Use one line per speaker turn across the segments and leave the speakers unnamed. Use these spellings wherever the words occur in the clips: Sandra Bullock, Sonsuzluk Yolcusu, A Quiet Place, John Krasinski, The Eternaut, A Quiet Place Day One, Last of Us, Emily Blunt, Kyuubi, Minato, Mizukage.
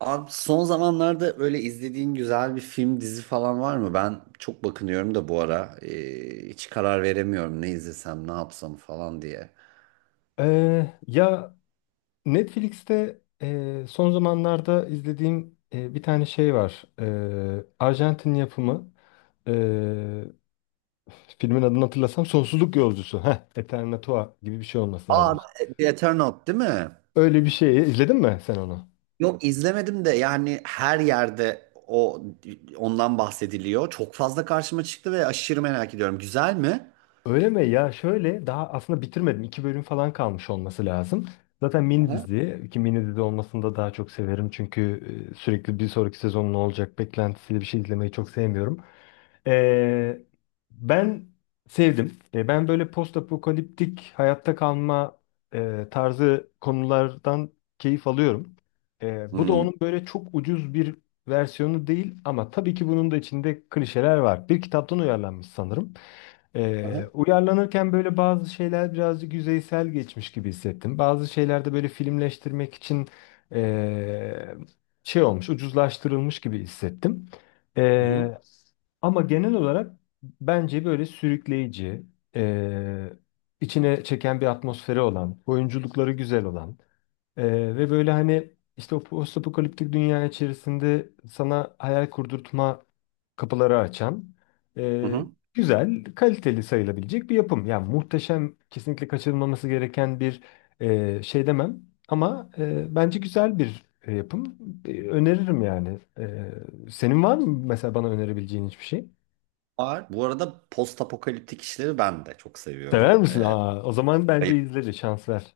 Abi son zamanlarda böyle izlediğin güzel bir film, dizi falan var mı? Ben çok bakınıyorum da bu ara. Hiç karar veremiyorum ne izlesem, ne yapsam falan diye.
Ee, ya Netflix'te son zamanlarda izlediğim bir tane şey var. Arjantin yapımı. e, Filmin adını hatırlasam Sonsuzluk Yolcusu. Heh, Eternatua gibi bir şey olması lazım.
Aa, The Eternaut değil mi?
Öyle bir şey. İzledin mi sen onu?
Yok izlemedim de yani her yerde ondan bahsediliyor. Çok fazla karşıma çıktı ve aşırı merak ediyorum. Güzel mi?
Öyle mi? Ya şöyle daha aslında bitirmedim. İki bölüm falan kalmış olması lazım. Zaten mini
Aha.
dizi. Ki mini dizi olmasını da daha çok severim. Çünkü sürekli bir sonraki sezonun ne olacak beklentisiyle bir şey izlemeyi çok sevmiyorum. Ee, Ben sevdim. Ben böyle post apokaliptik hayatta kalma tarzı konulardan keyif alıyorum. Bu da
Hmm.
onun böyle çok ucuz bir versiyonu değil ama tabii ki bunun da içinde klişeler var. Bir kitaptan uyarlanmış sanırım.
Aha.
Uyarlanırken böyle bazı şeyler birazcık yüzeysel geçmiş gibi hissettim. Bazı şeyler de böyle filmleştirmek için e, şey olmuş, ucuzlaştırılmış gibi hissettim.
Hı hı.
Ee, Ama genel olarak bence böyle sürükleyici, eee, içine çeken bir atmosferi olan, oyunculukları güzel olan, ve böyle hani işte o postapokaliptik dünya içerisinde sana hayal kurdurtma kapıları açan,
Hı
eee,
hı.
güzel, kaliteli sayılabilecek bir yapım. Yani muhteşem, kesinlikle kaçırılmaması gereken bir şey demem ama bence güzel bir yapım. Öneririm yani. Senin var mı mesela bana önerebileceğin hiçbir şey?
Var. Bu arada post apokaliptik işleri ben de çok
Sever
seviyorum.
misin? Aa, o zaman
Ee,
bence izleriz. Şans ver.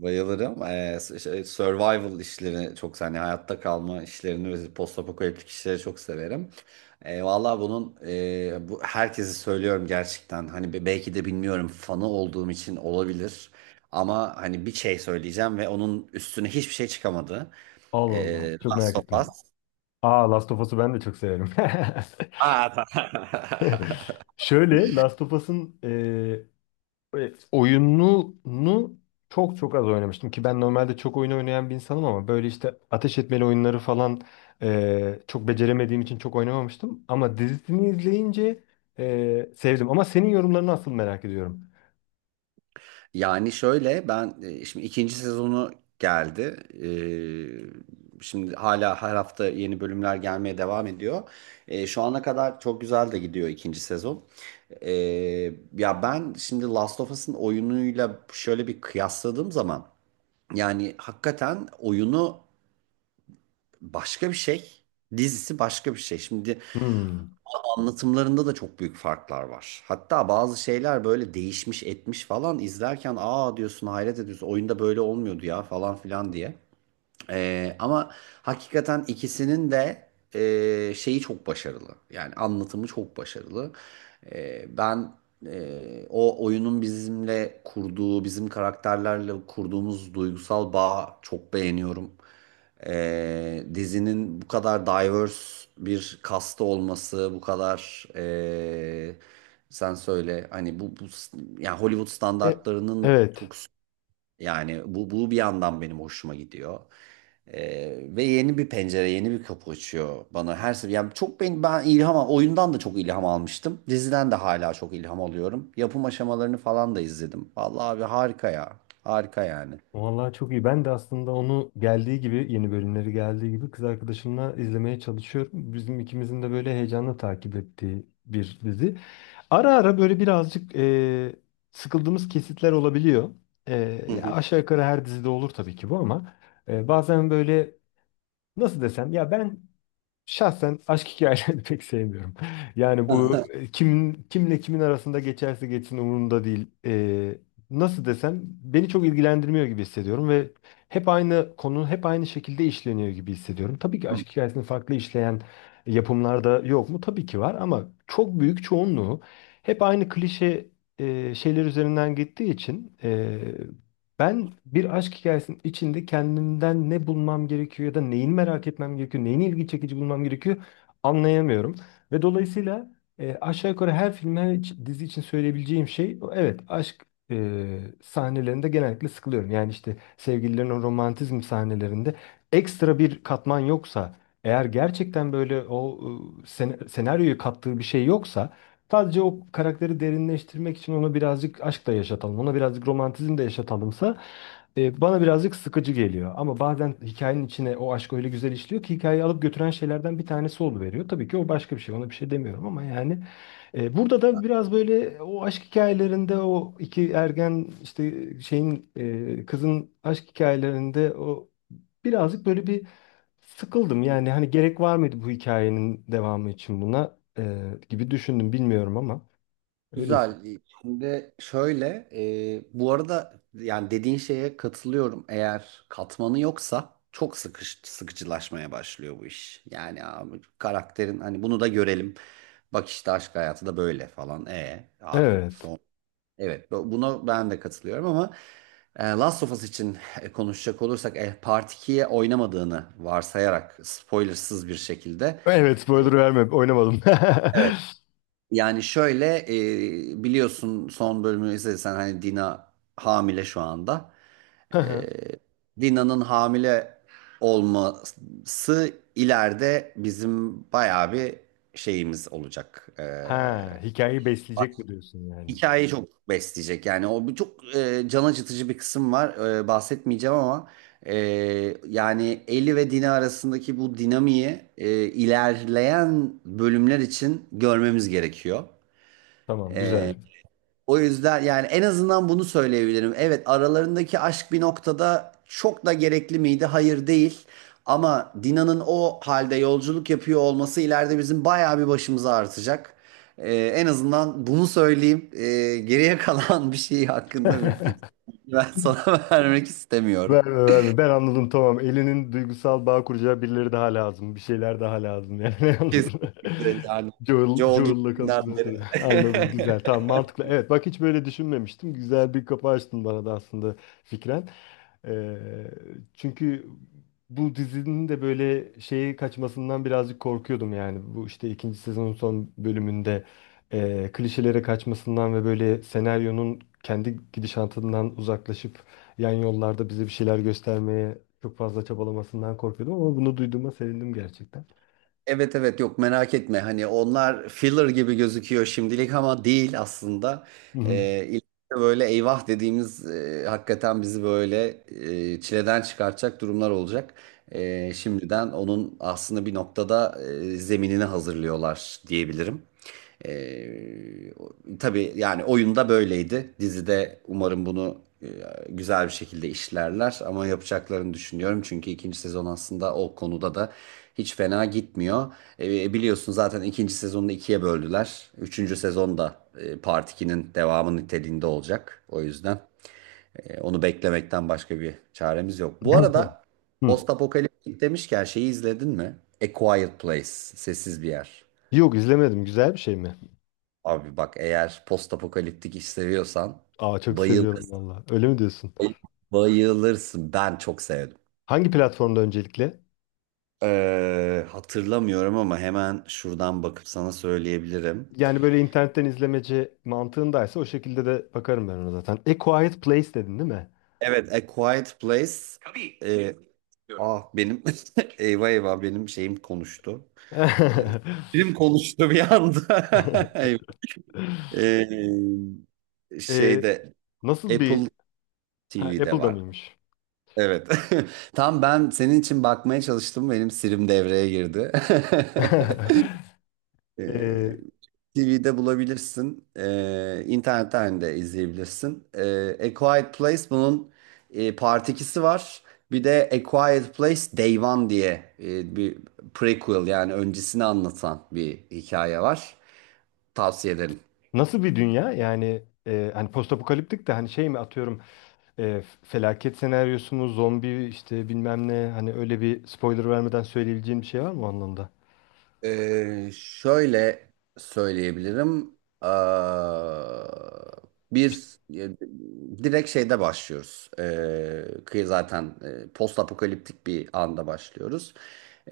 Bayılırım Survival işlerini çok hani hayatta kalma işlerini ve postapokaliptik işleri çok severim. Vallahi bu herkese söylüyorum gerçekten. Hani belki de bilmiyorum fanı olduğum için olabilir. Ama hani bir şey söyleyeceğim ve onun üstüne hiçbir şey çıkamadı.
Allah Allah. Çok
Last
merak
of Us.
ettim. Aa, Last of Us'u ben de çok severim.
Aa,
Şöyle Last of Us'ın oyununu çok çok az oynamıştım ki ben normalde çok oyun oynayan bir insanım ama böyle işte ateş etmeli oyunları falan çok beceremediğim için çok oynamamıştım. Ama dizisini izleyince sevdim. Ama senin yorumlarını asıl merak ediyorum.
Yani şöyle ben şimdi ikinci sezonu geldi. Şimdi hala her hafta yeni bölümler gelmeye devam ediyor. Şu ana kadar çok güzel de gidiyor ikinci sezon. Ee, ya ben şimdi Last of Us'ın oyunuyla şöyle bir kıyasladığım zaman yani hakikaten oyunu başka bir şey, dizisi başka bir şey. Şimdi
Hmm.
anlatımlarında da çok büyük farklar var. Hatta bazı şeyler böyle değişmiş etmiş falan izlerken aa diyorsun, hayret ediyorsun, oyunda böyle olmuyordu ya falan filan diye. Ama hakikaten ikisinin de şeyi çok başarılı. Yani anlatımı çok başarılı. Ben e, o oyunun bizimle kurduğu, bizim karakterlerle kurduğumuz duygusal bağı çok beğeniyorum. Dizinin bu kadar diverse bir kasta olması, bu kadar sen söyle hani bu yani Hollywood
E,
standartlarının
evet.
çok, yani bu bir yandan benim hoşuma gidiyor. Ve yeni bir pencere, yeni bir kapı açıyor bana her sefer. Yani çok ben oyundan da çok ilham almıştım. Diziden de hala çok ilham alıyorum. Yapım aşamalarını falan da izledim. Vallahi abi harika ya. Harika yani.
Vallahi çok iyi. Ben de aslında onu geldiği gibi, yeni bölümleri geldiği gibi kız arkadaşımla izlemeye çalışıyorum. Bizim ikimizin de böyle heyecanla takip ettiği bir dizi. Ara ara böyle birazcık sıkıldığımız kesitler olabiliyor. E,
Hı
Ya
hı.
aşağı yukarı her dizide olur tabii ki bu ama bazen böyle nasıl desem ya ben, şahsen aşk hikayelerini pek sevmiyorum. Yani bu kimin kimle kimin arasında geçerse geçsin umurumda değil. Nasıl desem, beni çok ilgilendirmiyor gibi hissediyorum ve hep aynı konu hep aynı şekilde işleniyor gibi hissediyorum. Tabii ki aşk hikayesini farklı işleyen yapımlarda yok mu? Tabii ki var ama çok büyük çoğunluğu hep aynı klişe şeyler üzerinden gittiği için ben bir aşk hikayesinin içinde kendimden ne bulmam gerekiyor ya da neyini merak etmem gerekiyor, neyini ilgi çekici bulmam gerekiyor anlayamıyorum. Ve dolayısıyla aşağı yukarı her film, her dizi için söyleyebileceğim şey, evet, aşk e, sahnelerinde genellikle sıkılıyorum. Yani işte sevgililerin o romantizm sahnelerinde ekstra bir katman yoksa eğer, gerçekten böyle o senaryoyu kattığı bir şey yoksa, sadece o karakteri derinleştirmek için onu birazcık aşkla yaşatalım, ona birazcık romantizm de yaşatalımsa bana birazcık sıkıcı geliyor. Ama bazen hikayenin içine o aşk öyle güzel işliyor ki hikayeyi alıp götüren şeylerden bir tanesi oluveriyor. Tabii ki o başka bir şey. Ona bir şey demiyorum ama yani burada da biraz böyle o aşk hikayelerinde o iki ergen işte şeyin, kızın aşk hikayelerinde o birazcık böyle bir sıkıldım.
Hı.
Yani hani gerek var mıydı bu hikayenin devamı için buna, gibi düşündüm bilmiyorum ama öylesin.
Güzel. Şimdi şöyle, bu arada yani dediğin şeye katılıyorum. Eğer katmanı yoksa çok sıkıcılaşmaya başlıyor bu iş. Yani abi karakterin hani bunu da görelim. Bak işte aşk hayatı da böyle falan. Abi
Evet.
son. Evet buna ben de katılıyorum, ama Last of Us için konuşacak olursak Part 2'ye oynamadığını varsayarak spoilersız bir şekilde,
Evet,
e,
spoiler verme, oynamadım.
evet yani şöyle, biliyorsun son bölümü izlediysen hani Dina hamile şu anda. E, Dina'nın hamile olması ileride bizim bayağı bir şeyimiz olacak.
Ha, hikayeyi besleyecek mi diyorsun yani?
Hikayeyi çok besleyecek, yani o bir çok can acıtıcı bir kısım var. Bahsetmeyeceğim ama e, yani Ellie ve Dina arasındaki bu dinamiği ilerleyen bölümler için görmemiz gerekiyor.
Tamam, güzel.
O yüzden yani en azından bunu söyleyebilirim. Evet, aralarındaki aşk bir noktada çok da gerekli miydi? Hayır, değil. Ama Dina'nın o halde yolculuk yapıyor olması ileride bizim bayağı bir başımıza artacak. En azından bunu söyleyeyim. Geriye kalan bir şey hakkında bir fikir ben sana vermek istemiyorum.
Verme, verme. Ben anladım, tamam. Elinin duygusal bağ kuracağı birileri daha lazım. Bir şeyler daha lazım yani, anladım.
Kesinlikle yani.
Joel,
Joel
Joel'la
gittiğinden
kaptılar
beri.
tabii. Anladım, güzel, tamam, mantıklı. Evet, bak, hiç böyle düşünmemiştim. Güzel bir kapı açtın bana da aslında fikren. Ee, Çünkü bu dizinin de böyle şeye kaçmasından birazcık korkuyordum yani. Bu işte ikinci sezonun son bölümünde klişelere kaçmasından ve böyle senaryonun kendi gidişatından uzaklaşıp yan yollarda bize bir şeyler göstermeye çok fazla çabalamasından korkuyordum ama bunu duyduğuma sevindim gerçekten.
Evet, evet, yok merak etme, hani onlar filler gibi gözüküyor şimdilik ama değil aslında.
Hı hı.
İleride böyle eyvah dediğimiz, hakikaten bizi böyle çileden çıkartacak durumlar olacak. Şimdiden onun aslında bir noktada zeminini hazırlıyorlar diyebilirim. Ee, o- tabii yani oyunda böyleydi. Dizide umarım bunu güzel bir şekilde işlerler ama yapacaklarını düşünüyorum. Çünkü ikinci sezon aslında o konuda da hiç fena gitmiyor. Biliyorsun zaten ikinci sezonu ikiye böldüler. Üçüncü sezon da Part 2'nin devamı niteliğinde olacak. O yüzden onu beklemekten başka bir çaremiz yok. Bu arada
Hı.
postapokaliptik demişken şeyi izledin mi? A Quiet Place, sessiz bir yer.
Yok, izlemedim. Güzel bir şey mi?
Abi bak, eğer postapokaliptik iş seviyorsan
Aa, çok seviyorum
bayılırsın.
valla. Öyle mi diyorsun?
Bayılırsın. Ben çok sevdim.
Hangi platformda öncelikle?
Hatırlamıyorum ama hemen şuradan bakıp sana söyleyebilirim.
Yani böyle internetten izlemeci mantığındaysa o şekilde de bakarım ben ona zaten. A Quiet Place dedin değil mi?
Evet, A Quiet Place. Tabii. Ah, benim eyvah eyvah, benim şeyim konuştu. Ee, Film konuştu bir anda. Eyvah.
Ee,
Şeyde
Nasıl bir...
Apple
Ha,
TV'de
Apple'da
var.
mıymış?
Evet. Tam ben senin için bakmaya çalıştım. Benim Siri'm devreye girdi.
Ee,
TV'de bulabilirsin. İnternetten de izleyebilirsin. A Quiet Place bunun Part 2'si var. Bir de A Quiet Place Day One diye bir prequel, yani öncesini anlatan bir hikaye var. Tavsiye ederim.
Nasıl bir dünya? Yani hani postapokaliptik de, hani şey mi, atıyorum, felaket senaryosu mu, zombi işte bilmem ne, hani öyle bir spoiler vermeden söyleyebileceğim bir şey var mı o anlamda?
Şöyle söyleyebilirim. Aa, bir
İşte-
e, direkt şeyde başlıyoruz. Kıyı zaten, post apokaliptik bir anda başlıyoruz.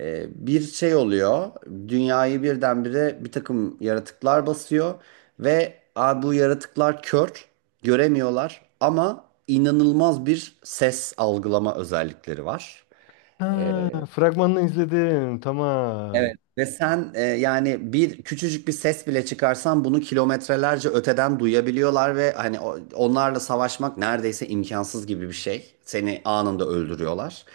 Bir şey oluyor. Dünyayı birdenbire bir takım yaratıklar basıyor ve "Aa, bu yaratıklar kör, göremiyorlar ama inanılmaz bir ses algılama özellikleri var."
Ha, fragmanını izledim. Tamam.
Evet ve sen yani bir küçücük bir ses bile çıkarsan bunu kilometrelerce öteden duyabiliyorlar ve hani onlarla savaşmak neredeyse imkansız gibi bir şey. Seni anında öldürüyorlar.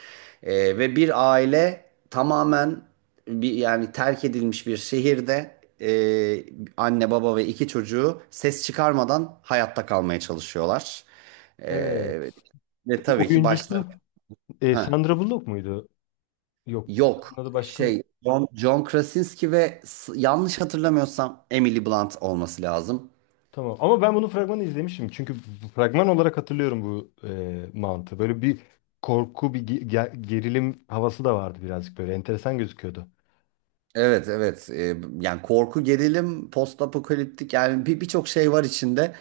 Ve bir aile tamamen, bir yani terk edilmiş bir şehirde, anne baba ve iki çocuğu ses çıkarmadan hayatta kalmaya çalışıyorlar.
Evet.
E, Ve tabii ki
Oyuncusu
başlarına... Heh.
Sandra Bullock muydu? Yok, o kadının
Yok
adı başka.
şey, John Krasinski ve yanlış hatırlamıyorsam Emily Blunt olması lazım.
Tamam. Ama ben bunun fragmanı izlemişim. Çünkü bu fragman olarak hatırlıyorum bu mantığı. Böyle bir korku, bir gerilim havası da vardı birazcık böyle. Enteresan gözüküyordu.
Evet, evet. Yani korku, gerilim, post apokaliptik, yani birçok şey var içinde.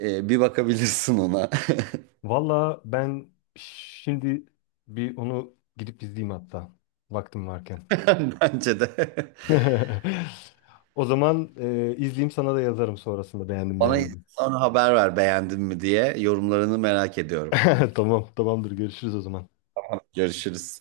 Bir bakabilirsin ona.
Valla ben şimdi bir onu gidip izleyeyim hatta. Vaktim varken.
Bence de.
O zaman izleyeyim, sana da yazarım sonrasında beğendim
Bana
beğenmedim.
sonra haber ver beğendin mi diye, yorumlarını merak ediyorum.
Tamam, tamamdır, görüşürüz o zaman.
Görüşürüz.